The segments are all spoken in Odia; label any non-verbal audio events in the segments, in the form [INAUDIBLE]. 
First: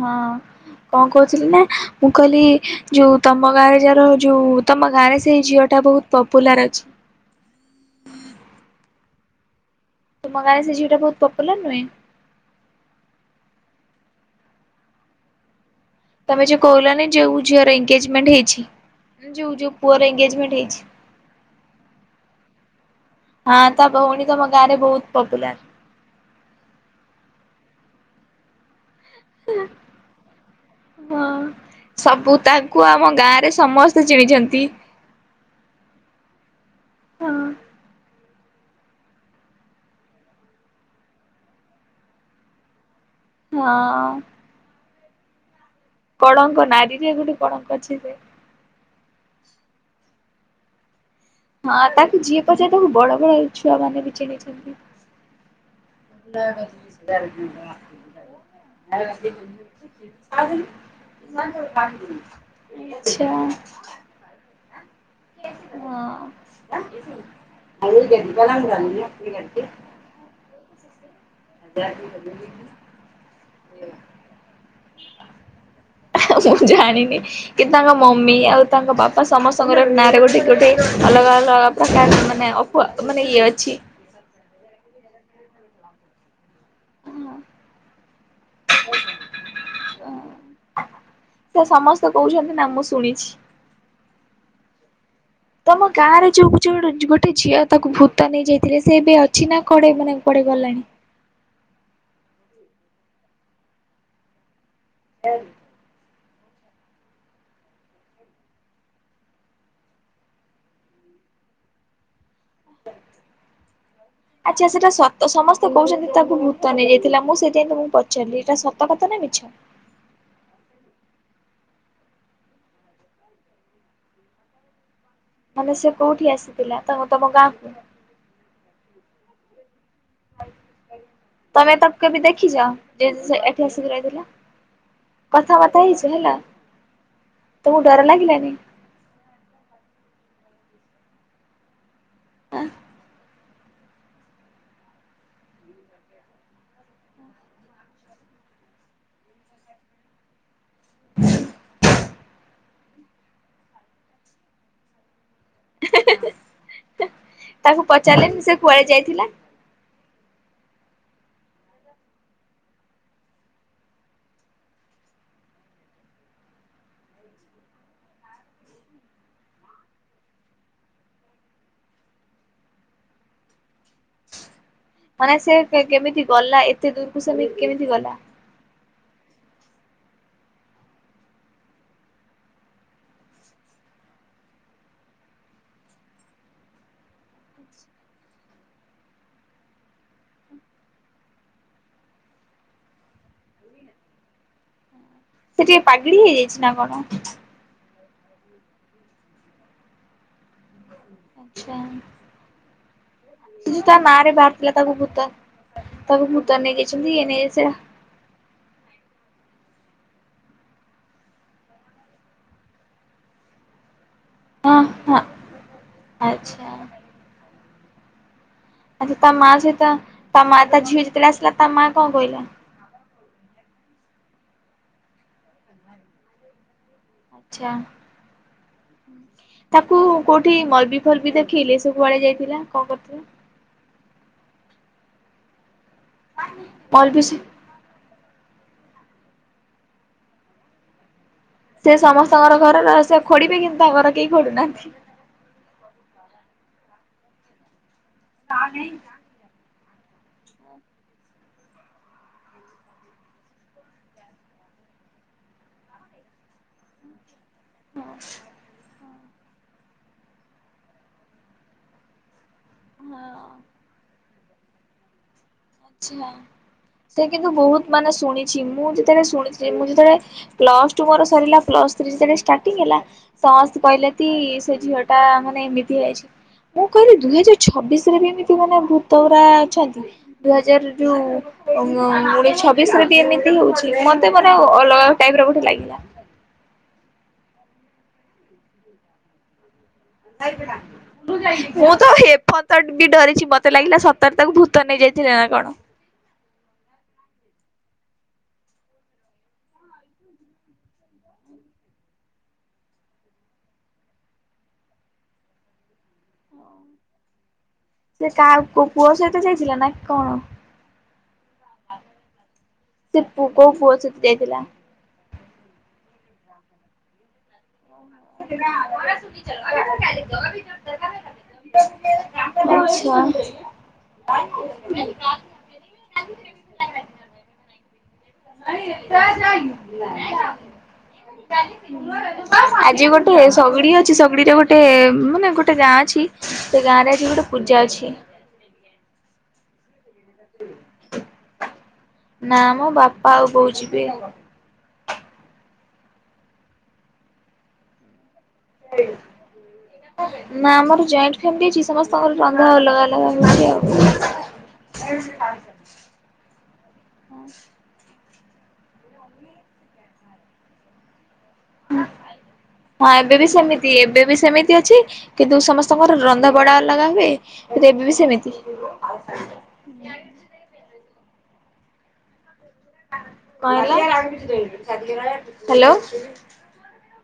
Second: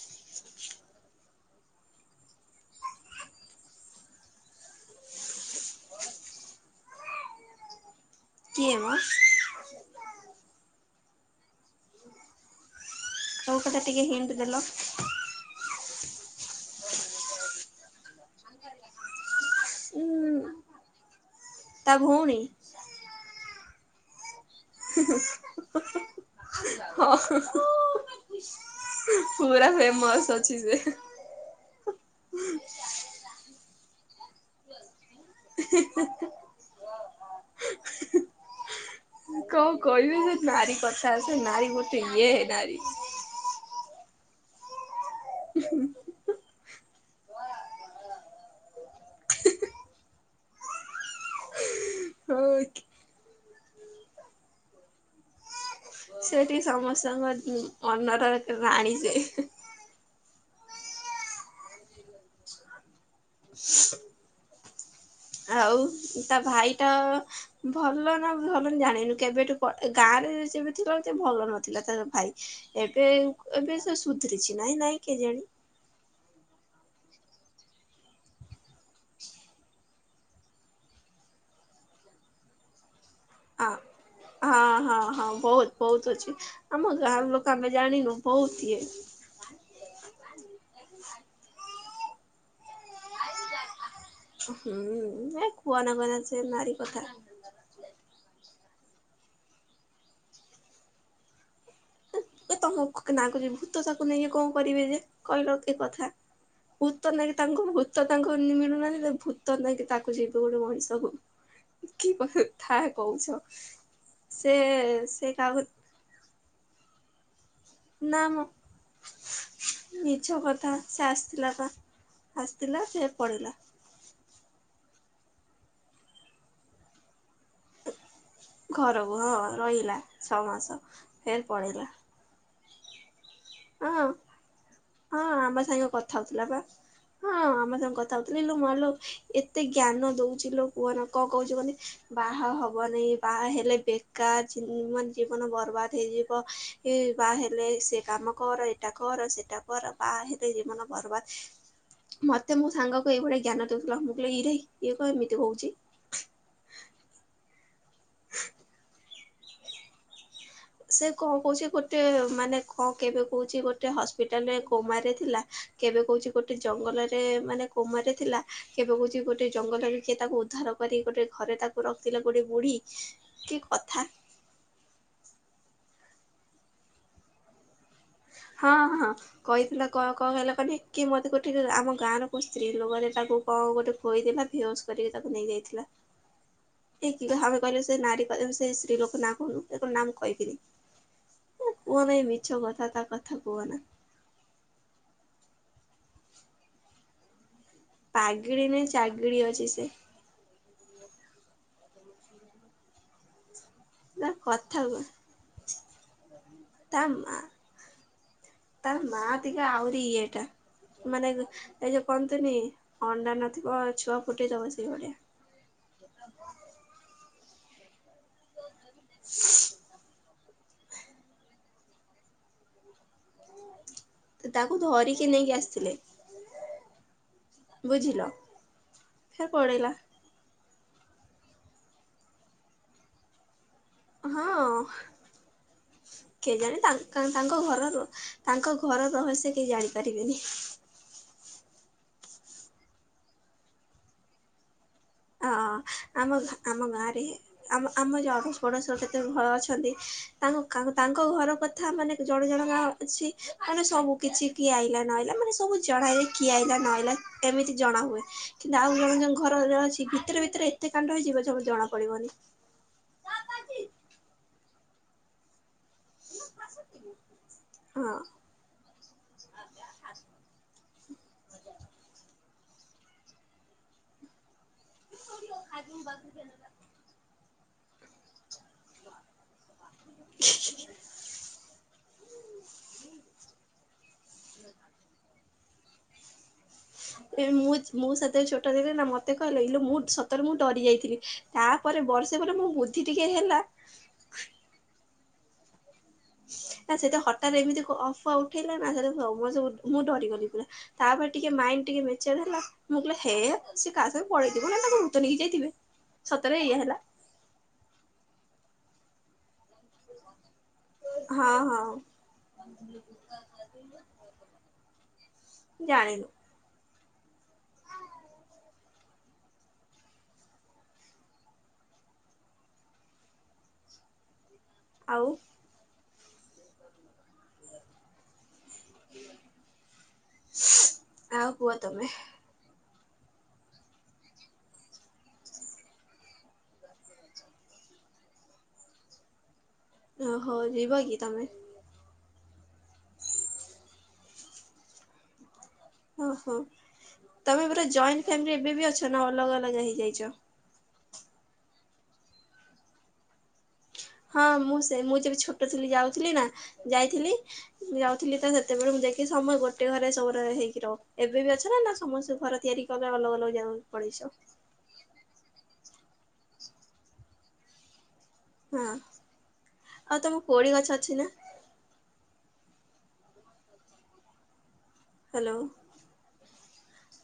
ହଁ। କଣ କହୁଥିଲି ନା ମୁଁ କହିଲି ଯଉ ତମ ଗାଁରେ ଯାର ଯଉ ତମ ଗାଁରେ ସେଇ ଝିଅଟା ବହୁତ ପପୁଲାର ଅଛି। କିଏ ମ? ତୁମ ଗାଁ ରେ ସେ ଝିଅଟା ବହୁତ ପପୁଲାର ନୁହେଁ। କୋଉ କଥା ଟିକେ ହିଣ୍ଟ ଦେଲ? ତମେ ଯୋଉ କହୁଲନି ଯୋଉ ଝିଅର ଏଙ୍ଗେଜମେଣ୍ଟ ହେଇଛି ଯୋଉ ଯୋଉ ଉଁ ପୁଅର ଏଙ୍ଗେଜମେଣ୍ଟ ହେଇଛି ତା ଭଉଣୀ। ହଁ ତା ଭଉଣୀ ତମ ଗାଁରେ ବହୁତ ପପୁଲାର ହୁଁ ହୁଁ। ପୁରା ଫେମସ୍ ଅଛି ସେ। ହଁ ସବୁ ତାଙ୍କୁ ଆମ ଗାଁରେ ସମସ୍ତେ ଚିଣିଛନ୍ତି। [UNINTELLIGIBLE] ହଁ। କଣ କହିବି ଯେ ନାରୀ କଥା ସେ ନାରୀ ଗୋଟେ ଏ ନାରୀ। ହଁ। କଳଙ୍କ ନାରୀରେ ଗୋଟେ କଣଙ୍କ ଅଛି ଜେ। ହଁ ତାକୁ ଯିଏ ହଁ। ପଚାରିଦବ ବଡ ଭାଈ ଛୁଆ ମାନେ ବି ଚିହ୍ନିଛନ୍ତି। ସେଠି ସମସ୍ତଙ୍କ ଅନର ରାଣୀ ସେ। ଛା [INAUDIBLE] ଆଉ ତା ଭାଇଟା ଭଲ ନା ଭଲ ଜାଣିନୁ କେବେଠୁ ଗାଁରେ ସେମିତି ରହୁଛି ଭଲ ନଥି ଥିଲା ତାର ଭାଇ ଏବେ ଏବେ ସେ ସୁଧୁରିଛି ନାଇଁ ନାଇଁ କେଜାଣି। ମୁଁ ଜାଣିନି। କି ତାଙ୍କ ମମି ଆଉ ତାଙ୍କ ବାପା ସମସ୍ତଙ୍କର ନାଁରେ ଗୋଟେ ଗୋଟେ ଅଲଗା ଅଲଗା ପ୍ରକାର ମାନେ ପ ମାନେ ଇଏ ଆ ଅଛି। ହଁ ହଁ ହଁ ବହୁତ ବହୁତ ଅଛି ଆମ ଗାଁର ଲୋକ ଆମେ ଜାଣିନୁ ବହୁତ ଇଏ ସେ ସମସ୍ତେ କହୁଛନ୍ତି ନା ମୁଁ ଶୁଣିଛି। ହୁଁ। ଉଁ ହେତ ତମ ଗାଁରେ ଯୋଉ ଯୋଉ ଗୋଟେ ଝିଅ ତାକୁ ଭୂତ ନେଇଯାଇଥିଲେ ସେ ଏବେ ଅଛି ନା କୁଆଡ଼େ ମାନେ କୁଆଡେ ଗଲାଣି? ଏ ତମ ନା କୁଛି ଭୂତ ତାକୁ ନେଇକି କଣ କରିବେ ଯେ କହିଲେ କି କଥା। ଭୂତ ନାଁକି ତାଙ୍କୁ ଭୂତ ତାଙ୍କୁ ଇନ୍ତି ମିଳୁନାଇଁ ଭୂତ ନେଇକି ତାକୁ ଯିବେ ଗୋଟେ ମଣିଷକୁ। କି ବ ଥା। [INAUDIBLE] ଆଛା ସେଟା ସେ ସତ କାହାକୁ ସମସ୍ତେ କହୁଛନ୍ତି ତାକୁ ଭୂ ତ ନେଇଯାଇଥିଲା ମୁଁ ସେଇଥିପାଇଁ ତମକୁ ନା ମ ପଚାରିଲି ଏଇଟା ସତ କଥା ନା ମିଛ। ମିଛ କଥା ସେ ଆସିଥିଲା ପା ଆସିଥିଲା ସେ ପଳେଇଲା। ମାନେ ସେ କୋଉଠି ଆସିଥିଲା ତ ତମ ଗାଁକୁ। ଘରକୁ ହଁ ରହିଲା ଛଅ ମାସ ଫେରେ ତମେ ପଳେଇଲା। ତାକୁ କେବେ ଦେଖିଛ ଯେ ସେ ଏଠି ଆସିକି ହଁ। ରହିଥିଲା। ହଁ ଆମ କଥାବାର୍ତ୍ତା ସାଙ୍ଗେ ହେଇଛ କଥା ହେଲା ହଉଥିଲା ପା ହଁ ଆମ ତମକୁ ସାଙ୍ଗେ ଡର କଥା ଲାଗିଲାନି? ହଉଥିଲା। ମାଲୋ ଏତେ ଜ୍ଞାନ ଦଉଛି ଲୋ କୁହନା କଣ କହୁଛି କୁହନି ବାହା ହବନାଇ ବା ହେଲେ ବେକାର ମାନ ଜୀବନ ବର୍ବାଦ ହେଇଯିବ ବା ହେଲେ ସେ କାମ କର ଏଇଟା କର ସେଇଟା କର ବା ହେଲେ ଜୀବନ ବରବାଦ ମତେ ମୁଁ ସାଙ୍ଗ କି ଏଇଭଳିଆ ଜ୍ଞାନ ଦଉଥିଲା ମୁଁ କଇଲି ଇରେ ଇଏ କଣ ଏମିତି ହଉଛି। ତାକୁ ପଚାରିଲେନି ସେ କୁଆଡେ ଯାଇଥିଲା? ସେ କଣ କହୁଛି ଗୋଟେ ମାନେ କଣ କେବେ କହୁଛି ଗୋଟେ ହସ୍ପିଟାଲରେ କୋମାରେ ଥିଲା। କେବେ କହୁଛି ଗୋଟେ ଜଙ୍ଗଲରେ ମାନେ କୋମାରେ ଥିଲା କେବେ କହୁଛି ଗୋଟେ ଜଙ୍ଗଲରେ କିଏ ତାକୁ ଉଦ୍ଧାର କରିକି ଗୋଟେ ଘରେ ତାକୁ ରଖିଥିଲା ଗୋଟେ ବୁଢ଼ୀ କି କଥା। ମାନେ ସେ କେମିତି ଗଲା ଏତେ ଦୂରକୁ ସେମିତି କେମିତି ଗଲା। ହଁ ହଁ। କହିଥିଲା କ କହିଲେ କହିଲେ କି ମତେ କୋଠିକି ଆମ ଗାଁ ର କୋଉ ସ୍ତ୍ରୀ ଲୋକରେଟାକୁ। କଣ ଗୋଟେ ଖୋଇଥିଲା ଭିଓଜ କରିକି ତାକୁ ନେଇ ଯାଇଥିଲା। ହ [INAUDIBLE] ଏ ଆମେ କହିଲେ ସେ ନାରୀ କ ସେ ଶତ୍ରୀଲୋକ ନାଁ କହୁନୁ ନାମ କହିହକିନି କୁହନାଇ ମିଛ କଥା ତା କଥା କୁହ ନା। ସେ ଟିକେ ପାାଗେଳି ହେଇଯାଇଛି ନା କଣ। ପାଗେଳି ନାଇ ଚାଗେଳି ଅଛି ସେ। ଆଚଛା। ସେ ଯ ତା ନାଁ ରେ ବାହାରିଥିଲା କଥା ତାକୁ କୁ ଭୂତ ତାକୁ ଭୂତନ ନେଇଯାଇଛନ୍ତି ଇଏ ନେଇଯାଇ ସେ ତାାର ମାତିଗ ଆରିିଇ ଏଟା। ମାନେ ଏ ଯଉ କନ୍ତୁନି ଅଣ୍ଡା ନଥିବ ଛୁଆ ଫୁଟେଇଦବ ହଁ ହଁ ସେଇଭଳିଆ। ଆଚ୍ଛା। ଆଚଛା ତା ମା ସହିତ ତା ମା ତା ଝିଅ ଯେତେବେଳେ ଆସିଲା ତା ମା କଣ କହିଲା। ତାକୁ ଧରିକି ନେଇକି ଆସିଥିଲେ। ଆଚଛା। ବୁଝିଲ ଫ ପଳେଇଲା। ସେଠି ମଲବି ଫଲବି ଦେଖେଇି ସବୁ ଆଆଡେ ଯାଇଥିଲା କଣ କରିଥିଲେ ହଁ କେ ଜାଣିେ ମଲବି ତାଙ୍କ ସେ ଘରରୁ ତାଙ୍କ ଘର ରହସ୍ୟ କେହି ଜାଣିପାରିବେନି। ସେ ସମସ୍ତଙ୍କର ଘର ସେ ଖୋଡିବେ କିନ୍ତୁ ତାଙ୍କର କେହି ଖୋଡୁନାହାନ୍ତି। ଅ ଆମ ଆମ ଗାଁରେ ଆମ ଆମ ଯଡ଼ପଡ଼ଶରତେ ଅଛନ୍ତି ତାଙ୍କ ତାଙ୍କ ଘର କଥା ମାନେ ଜଣେ ଜଣ ଗା ଅଛି ମାନେ ସବୁ କିଛି କିଏ ଆଇଲା ନହଇଲା ମାନେ ସବୁ ଜଣେଇଲେ କିଏ ଆଇଲା ନହଇଲା ଏମିତି ଜଣା ହୁଏ କିନ୍ତୁ ଆଉ ଜଣେ ଜ ଘରରେ ଅଛି ଭିତରେ ଭିତରେ ଏତେ କାଣ୍ଡ ହେଇଯିବ ଜଣୁ ଜଣା ପଡିବନି। ହଁ। ସେ କିନ୍ତୁ ବହୁତ ମାନେ ହଁ ଶୁଣି ମୁଁ ଯେତେବେଳେ ଶୁଣିଥିଲି ମୁଁ ଯେତେବେଳେ ପ୍ଲସ ଟୁ ମୋର ସରିଲା ପ୍ଲସ ଥ୍ରୀ ଯେତବେଳେ ସର୍ଟିଂ ହେଲା ସମସ୍ତେ କହିଲେ କି ସେ ଝିଅ ଟା ମାନେ ଏମିତି ଯାଇଛି ମୁଁ କହିଲି ଦୁଇ ହଜାର ଛବିଶ ରେ ବି ଏମିତି ମାନେ ଭୂତ ପରା ଅଛନ୍ତି ଦୁଇ ହଜାର ଯୋଉ ଗଣ ଛବିଶ ରେ ବି ଏମିତି ହଉଛି ମତେ ମାନେ ଅଲଗା ଟାଇପି ର ଗେଟେ ଲାଗିଲା। ମୁଁ ମୋ ସାଥି ଛୋଟ ଦେି ନା ମତେ କହିଲେଇ ମୁଁ ସତରେ ମୁଁ ଡରି ଯାଇଥିଲି ମୁଁ ତାପରେ ତ ବର୍ଷେ ପରେଲେ ମୋ ବୁଦ୍ଧି ଟିକିଏ ହେଲା। ତାର ତାକୁ ଭୂତ ନେଇ ଯାଇଥିଲା ନା କଣ। ଆ ସେଟା ହଠାତତ୍ ଏମିତି ଅଫୁଆ ଉଠେଇଲାଣି ସେ ସବୁ ମୁଁ ଡରିଗଲି ପୁରା। ତାପରେ ଟିକେ ମାଇଣ୍ଡି ଟିକେ ମେଚେଢ ହେଲା ମୁଁ କହିଲେ ହେ ସେ କାହା ସଙ୍ଗ ପଳେଇଥିବ ଭୁତ ନେଇକି ଯାଇଥିବେ। ସତରେ ଇଏ ହେଲା। ସେ କାହା ପୁଅ ସହିତ ଯାଇଥିଲା ନା କଣ। ହଁ ହଁ। ସେ କୋଉ ପୁଅ ସହିତ ଯାଇଥିଲା। ଜାଣିଲୁ। ହଁ [INAUDIBLE] ବି [UNINTELLIGIBLE] ଆଛା ଆଉ [INAUDIBLE] [INAUDIBLE] ହ [INAUDIBLE] ତ ନା ଆଉ କୁହ ତମେ [UNINTELLIGIBLE] ଆଜି ଗୋଟେ ସଗୁଡି ଅଛି ସଗୁଡିରେ ଗୋଟେ ମାନେ ଗୋଟେ ଗାଁ ଅଛି ସେ ଗାଁରେ ଆଜି ଗୋଟେ ପୂଜା ଅଛି। ଓ ହଉ ଯିବ କି ତମେ? ନା ମ ବାପା ଆଉ ବୋଉ ଯିବେ ଆଉ। ଓ ହୋ ତମେ ପୁର ଜଏଣ୍ଟ ଫ୍ୟାମିଲି ଏବେ ବି ଅଛ ନା ଅଲଗା ଅଲଗା ହେଇଯାଇଛ? ନା ଆମର ଜଏଣ୍ଟ ଫ୍ୟାମିଲି ଅଛି ସମସ୍ତଙ୍କର ରନ୍ଧା ଅଲଗା ଅଲଗା ହଉଛି ଆଉ। ହଁ ମୁଁ ସେ ମୁଁ ଯେବେ ଛୋଟ ଥିଲି ଯାଉଥିଲି ନା ଯାଇଥିଲି। ମୁଁ ଯାଉଥିଲି ତ ସେତେବେଳେ ମୁଁ ଯାଇକି ସମୟ ଗୋଟେ ଘରେ ସୋରେ ହେଇକି ରହ ଏବେ ବି ଅଛି। ନା ସମସ୍ତେ ଘର ତିଆରି ହଁ କଲେ ଅଲଗା ଏବେ ବି ଅଲଗା ସେମିତି ଜାଗାକୁ ଏବେ ବି ପଳେଇଛ। ସେମିତି ଅଛି କିନ୍ତୁ ସମସ୍ତଙ୍କର ରନ୍ଧା ବଡା ଅଲଗା ହୁଏ ଏବେ ବି ସେମିତି। ହଁ ଆଉ ତମକୁ କୋଳି ଗଛ ଅଛି ନା? Hello hello.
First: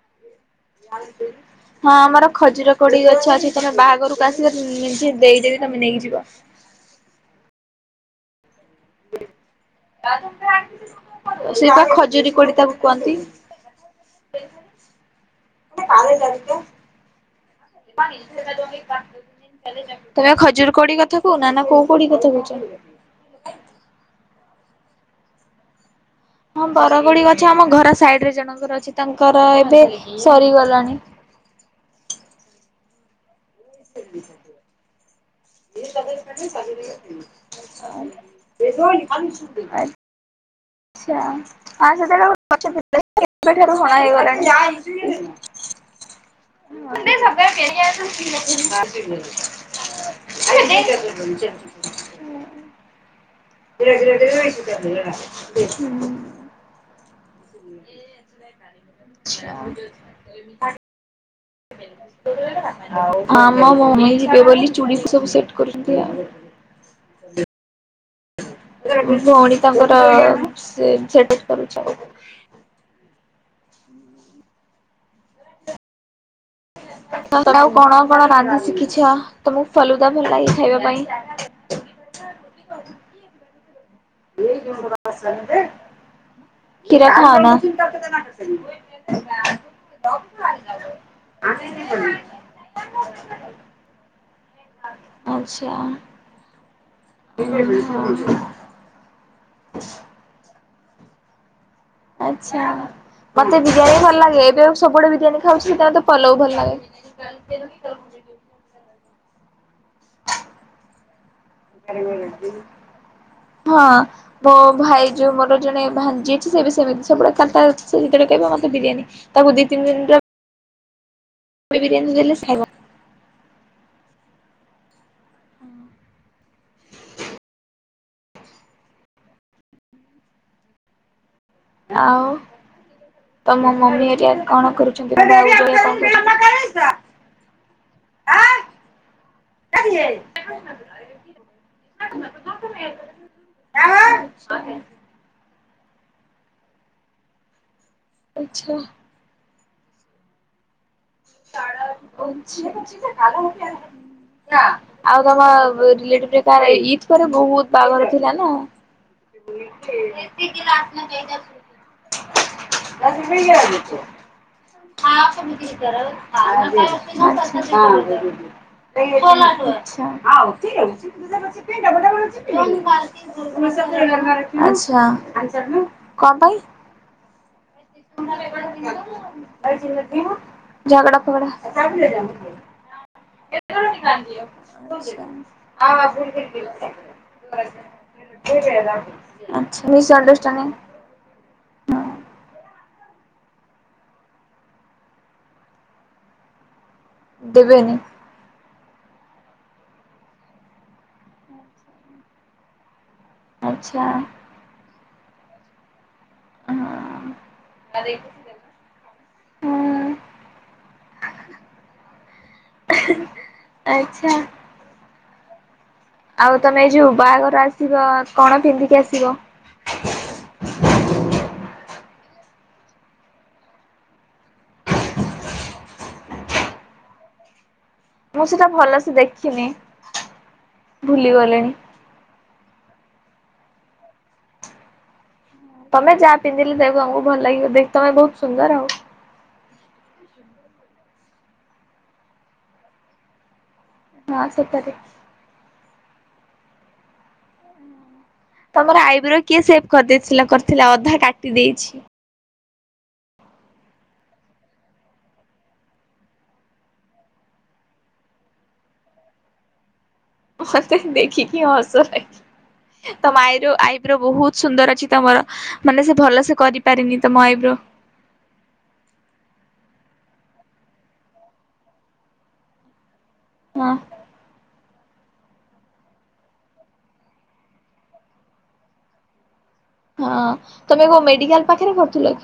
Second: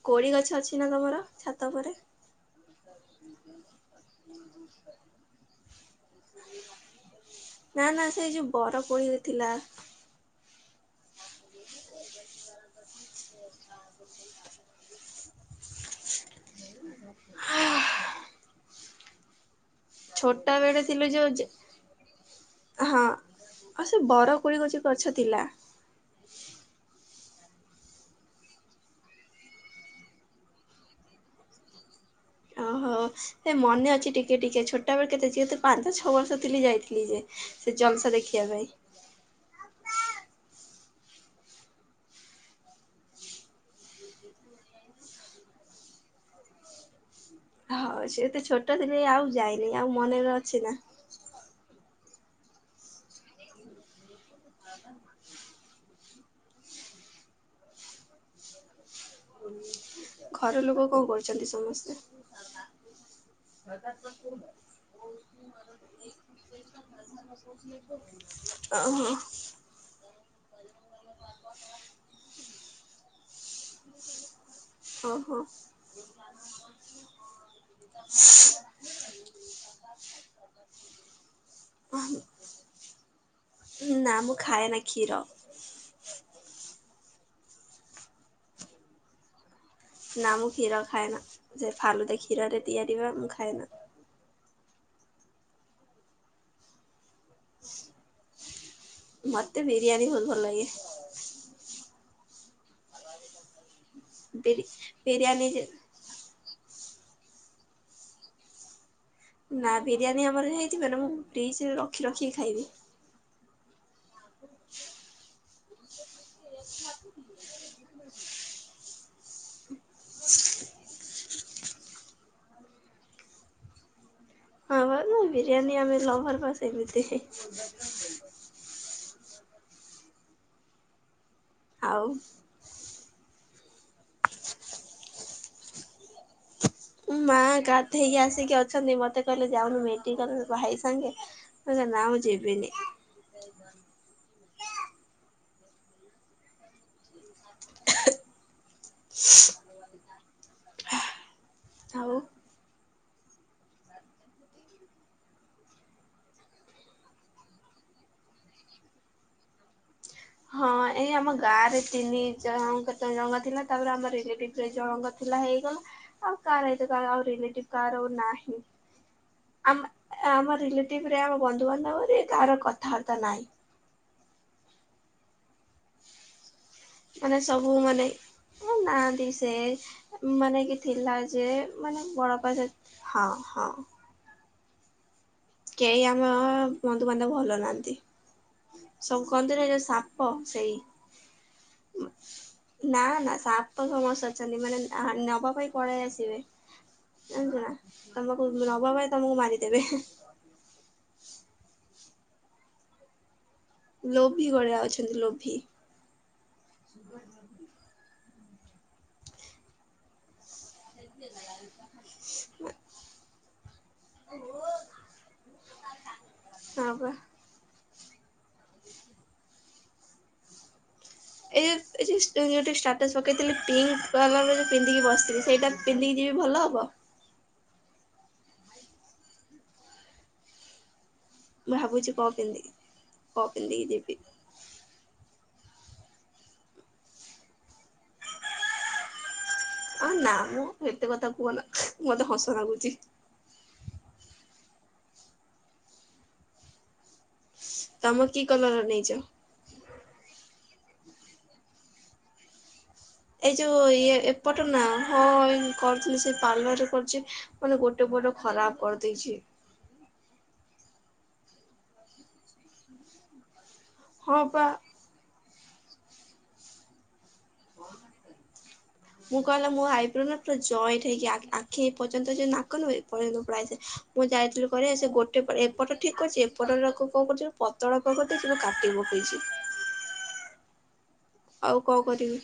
କୋଳି ଗଛ ଅଛି ନା ତମର ଛ ହଁ ଆମର ଖଜୁର କୋଳି ଗଛ ଅଛି ତମେ ବାହାଘରକୁ ଆସିବେ ନି ଦେଇଦେବି ତମେ ନେଇକି ଯିବ। ନା ନା ସେଇ ଯୋଉ ବର କୋଳି ଥିଲା। ସେ ପା ଖଜୁରୀ କୋଳି ତାକୁ କୁହନ୍ତି। ପା ଜଲି [UNINTELLIGIBLE] ହ [UNINTELLIGIBLE] ପା ଦ କା [UNINTELLIGIBLE] ତମେ ଛୋଟ ଖଜୁର ବେଳେ କୋଡି ଥିଲୁ କଥା ଯୋଉ କହୁନା ନା କୋଉ କୋଡିି କଥା କହୁଛ? ହଁ ଆଉ ସେ ବର କୋଳି ଗଛି ଗଛ ଥିଲା। ହଁ ବରଗୁଡି ଗଛ ଆମ ଘର ସାଇଡ ରେ ଜଣଙ୍କର ଅଛି ତାଙ୍କର ଏବେ ସରିଗଲାଣି। ହଁ ହେ ମନେ ଅଛି ଟିକେ ଟିକିଏ ଛୋଟବେଳ କେତେ ଯେତୁ ପାଞ୍ଚ ଛଅ ବର୍ଷ ଥିଲି ଯାଇଥିଲି ଯେ ସେ ଜଲସା ଦେଖିବା ପାଇଁ। ସେ କା [UNINTELLIGIBLE] ଭାଇ [UNINTELLIGIBLE] ଆ ସେବେଠାରୁ [UNINTELLIGIBLE] ହେଇଗଲାଣି ହଉ ସେତେ ଛୋଟ ଥିଲି ରି ଆଉ ଯାଇନି ଆଉ ମନରେ ଅଛି ନା। [UNINTELLIGIBLE] ରଗ ରରେ ର [UNINTELLIGIBLE] ଆଛା [UNINTELLIGIBLE] ଘର ଲୋକ କଣ କରୁଛନ୍ତି? ସମସ୍ତେ ହଁ ମୋ ମମି ଯିବେ ବୋଲି ଚୁଡ଼ିକୁ ସବୁ ସେଟ୍ କରୁଥିଲି ଆଉ। ଓହୋ। ଭଉଣୀ ତାଙ୍କର ସେ ସେଠ କରୁଛ ଓ ହୋ। ତ ଆଉ କଣ କଣ ରାନ୍ଧି ଶିଖିଛ ତମକୁ ଫଲୁଦା ଭଲ ଲାଗେ ଖାଇବା ପାଇଁ? ନା ମୁଁ ଖାଏ ନା କ୍ଷୀର। କ୍ଷୀର ଖାଅନା? ନା ମୁଁ କ୍ଷୀର ଖାଏନା ସେ ଫାଲୁଦ କ୍ଷୀରରେ ତିଆରି ବା ମୁଁ ଖାଏନା। ଆଚଛା। ଏ [UNINTELLIGIBLE] ମତେ ବିରିୟାନୀ ବହୁତ୍ ଭଲ ଲାଗେ। ଆଚ୍ଛା ମତେ ବିରିୟାନୀ ଭଲ ଲାଗେ ବିରି ଏବେ ସବୁବେଳେ ବିରିୟାନୀ ଯେ ଖାଉଛି ପଲଉ ଭଲ ଲାଗେ। ନା ବିରିୟାନୀ ଆମର ହେଇଥିବେ ନା ମୁଁ ଫ୍ରିଜରେ ରଖି ରଖିକି ଖାଇବି। ହଁ ମୋ ଭାଇ ଯୋଉ ମୋର ଜଣେ ଭ ଯଛି ସେ ସେମିତି ସବୁ ସେେ କହିବ ମତେ ବିରିୟାନୀ ତାକୁ ଦି ତିନି ଦିନ। ହ। ବିରିୟାନୀ ଧଲେ ଖାଇ। ହଁ ଭ ବିରିୟାନୀ ଆମେ ଲଭର ବାସ୍ ଏମିତି। [INAUDIBLE] ଆଉ ତମ ମମି ହେରିକା କଣ କରୁଛନ୍ତି? ମାଆ ଗାଧେଇକି ଆସିକି ଅଛନ୍ତି ମୋତେ କହିଲେ ଯାଉନୁ ମେଡ଼ିକାଲ ଭାଇ ସାଙ୍ଗେ। ନାଁ ମୁ ଯିବିନି। [INAUDIBLE] ଆଚ୍ଛା। [INAUDIBLE] [INAUDIBLE] ନା। ଆଉ ଆଉ ତମ ରିଲେଟିଭି ରେ କାହାର ଇଦ୍ ପରେ ବହୁତ ବାହାଘର ଥିଲା ନା? [INAUDIBLE] ହଁ, ଏଇ ଆମ ଗାଁ ରେ ତିନି ଜଣ କେତେ ଜଣଙ୍କ ଥିଲା, ତାପରେ ଆମ ରିଲେଟିଭ କେଇ ଜଣଙ୍କ ଥିଲା ହେଇଗଲା। ଆଉ କାହାର ଏତେ କାହାର ଆଉ ରିଲେଟିଭ [INAUDIBLE] କାହାର ଆଉ ନାହିଁ। ଆମ [INAUDIBLE] ଆମ ରିଲେଟିଭରେ ଆମ ବନ୍ଧୁବାନ୍ଧବରେ ଆଚ୍ଛା କାହାର କଥାବାର୍ତ୍ତା ନାହିଁ। କଣ ପାଇଁ? ମାନେ ସବୁ ମାନେ ନାହାନ୍ତି ସେ ମାନେ କି ଥିଲା ଝଗଡ଼ା ଯେ ଫଗଡ଼ା? ମାନେ ବଡ ପା ହଁ, ହଁ,। କେହି [UNINTELLIGIBLE] ଆମ ବନ୍ଧୁବାନ୍ଧବ ଭଲ ନାହାନ୍ତି। ଆଚ୍ଛା ସବୁ କହନ୍ତିନି ଯୋଉ ସାପ ମିସ୍ ସେଇ। ଅଣ୍ଡରଷ୍ଟାଣ୍ଡିଂ ନା ନା ସାପ ସମସ୍ତେ ଅଛନ୍ତି ମାନେ ନବା ପାଇଁ ପଲେଇ ଆସିବେ। ଜାଣିଛୁ ନା ଦେବେନି ତମକୁ ନବା ଭାଇ ତମକୁ ମାରିଦେବେ। ଆଚ୍ଛା। ଲୋଭି ଭଳିଆ ଅଛନ୍ତି ଲୋଭି। ହୁଁ,। [UNINTELLIGIBLE] ଆଚ୍ଛା। [UNINTELLIGIBLE] ଆଉ ତମେ ହଁ ଏ ଯୋଉ ପା। ବାହାଘର ଆସିବ କଣ ପିନ୍ଧିକି ଆସିବ? [INAUDIBLE] [INAUDIBLE] ଏ ଯୋଉ ଷ୍ଟାଟସ୍ ପକେଇଥିଲି ପିଙ୍କ କଲର ଯୋଉ ପିନ୍ଧିକି ବସିଥିଲି ସେଇଟା ପିନ୍ଧିକି ଯିବି ଭଲ ହବ। ମୁଁ ସେଟା ଭଲସେ ଦେଖିନି ଭୁଲିଗ ଭାବୁଛି କଣ ପିନ୍ଧିବି କଣ ପିନ୍ଧିକି ଯିବି? ତମେ ଯାହା ପିନ୍ଧିଲେ ସେଇଟା ତମକୁ ଭଲ ଲାଗିବ ଦେଖି ତମେ ବହୁତ ସୁନ୍ଦର ଆଉ। ଆ ନା ମ ଏତେ କଥା କୁହ ନା ମୁଁ ମତେ ହସ ଲାଗୁଛି। ହଁ, ସତରେ। ତମ କି କଲ ତମର ଆଇବ୍ରୋ କିଏ ସେଭ କରିଦେଇଥିଲା କରିଥିଲା ଅଧା କାଟି ଦେଇଛି? ଏଇ ଯଉ ଏପଟ ନା ହଁ ଏଇ କରୁଥିଲି ସେଇ ପାର୍ଲରରେ କରୁଛି। ମାନେ ଗୋଟେ ପଟ ଖରାପ କରିଦେଇଛି। ମତେ ଦେଖିକି ହସ ଲାଗି ତମ ଆଇର ଆଇବ୍ରୋ ହଁ ବୋହୁତ ପା ସୁନ୍ଦର ଅଛି ତମର। ମାନେ ସେ ଭଲ ସେ କରିପାରିନି ତମ ଆଇବ୍ରୋ। ମୁଁ କହିଲି ମୋ ଆଇବ୍ରୋ ପୁରା ଜଏଣ୍ଟ ହେଇକି ଆ-ଆଖି ପର୍ଯ୍ୟନ୍ତ ଯଉ ନାକ ନୁହେଁ ପଳେଇ ହଁ [UNINTELLIGIBLE] ମୁଁ ଯାଇଥିଲି କରିବାକୁ ସେ ଗୋଟେ ପ ଏପଟ ଠିକ୍ କରିଛି ଏପଟ ଉରା କ କଣ କରୁଛି ପତଳା ତ କରିଦେଇଛି ମ କାଟି ପକେଇଛି। ହଁ ତମେ କଣ ମେ ଆଉ କଣ କରିବି?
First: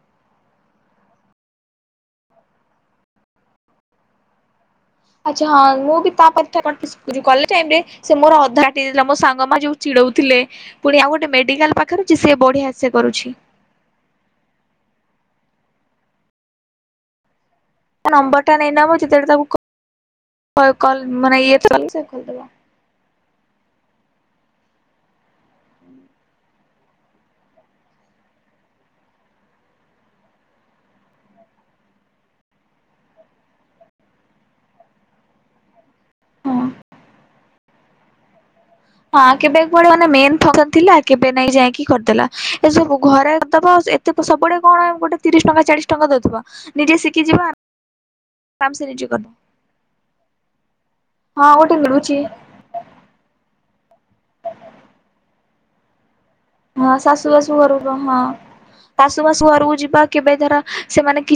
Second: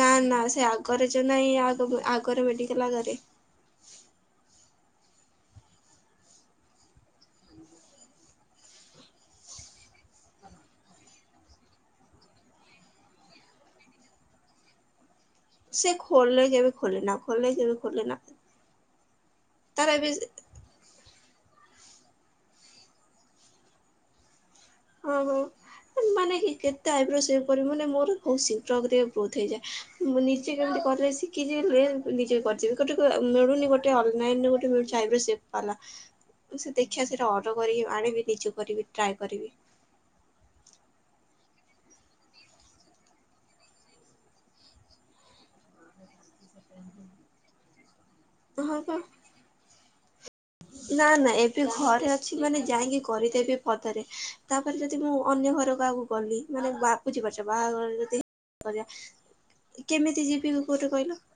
ନା, ନା ସେ ଆଗରେ ଯୋଉ ନାହିଁ ଆଗ ଆଗର ମେଡ଼ିକାଲ ଆଗରେ ଆଚ୍ଛା ହଁ ମୁଁ ବି ତାପରେ [UNINTELLIGIBLE] ଟାଇମ୍ ରେ ସେ ମୋର ଅଧା ଟି ଦେଲା ମୋ ସାଙ୍ଗ ମାନେ ଯୋଉ ଚିଡ଼ଉଥିଲେ ପୁଣି ଆଉ ଗୋଟେ ମେଡିକାଲ ପାଖରେ ଅଛି ସିଏ ବଢ଼ିଆ ସେ କରୁଛି। ସେ ଖୋଲେ କେବେ ଖୋଲେନା ଖୋଲେ କେବେ ଖୋଲେନା। ତା [UNINTELLIGIBLE] ନବୁ ଯେତେବେଳେ ତାକୁ କ ତାର ଏବେ କଲ୍ କଲ୍ ମାନେ ଇଏ ତ କଲେ ସିଏ ଖୋଲିଦେବେ। ହଁ ହୋଉ। ଏ ମାନେ କି କେତେ ଆଇବ୍ରୋ ସେଭ୍ କରିବୁ ମାନେ ମୋର ବହୁତ ଶୀଘ୍ର ବୋଧେ ଗ୍ରୋଥ୍ ହେଇଯାଏ। ମୁଁ ନିଜେ କେମିତି କରେ ଶିଖିଛିି ରେ ନିଜେ କରିଛିି ବି ଗୋଟେ [UNINTELLIGIBLE] ଆ ମିଳୁନି ଗୋଟେ ଅନଲାଇନରୁ ଗୋଟେ ମିଳୁଛି ଆାଇବ୍ରୋ ସେଭ୍। ପାଲା ହଁ। ସେ ଦେଖିବା ସେଟା ଅର୍ଡର କରିକି ଆଣିବି ନିଜେ କରିବି। ଟ୍ରାଏ ହଁ କରିବି କେବେ କୁଆଡ଼େ ମାନେ ମେନ୍ [UNINTELLIGIBLE] ଥିଲା କେବେ ନାଇଁ ଯାଇକି କରିଦେଲା, ଏ ସବୁ ଘରେ କରିଦବ ସେ ତେ ପ ସବୁ ଆଡ଼େ କଣ ଗୋଟେ ତିରିଶ ଟଙ୍କା ଚାଳିଶ ଟଙ୍କା ଦୋଉଥିବ, ନିଜେ ଶିଖି ଯିବ ହଁ ଆରାମ ସେ ପା। ନିଜେ କରି ଦବ। ନା ନା ଏବେ ଘରେ ଅଛି ମାନେ ଯାଇକି କରିଦେବି ପଦାରେ ତାପରେ ଯଦି ମୁଁ ଅନ୍ୟ ଘର କାହାକୁ ଗଲି। ମାନେ ବା ହଁ ଶାଶୁ ବୁଝିପାରୁଛ ଶାଶୁ ବାହାଘର ଘରକୁ ହଁ ଯଦି [INAUDIBLE] ଶାଶୁ ଶାଶୁ ଘରକୁ କରିବା ଯିବା କେମିତି କେବେ ଯିବି ଧର ଗୋଟେ କହିଲ। ସେମାନେ କି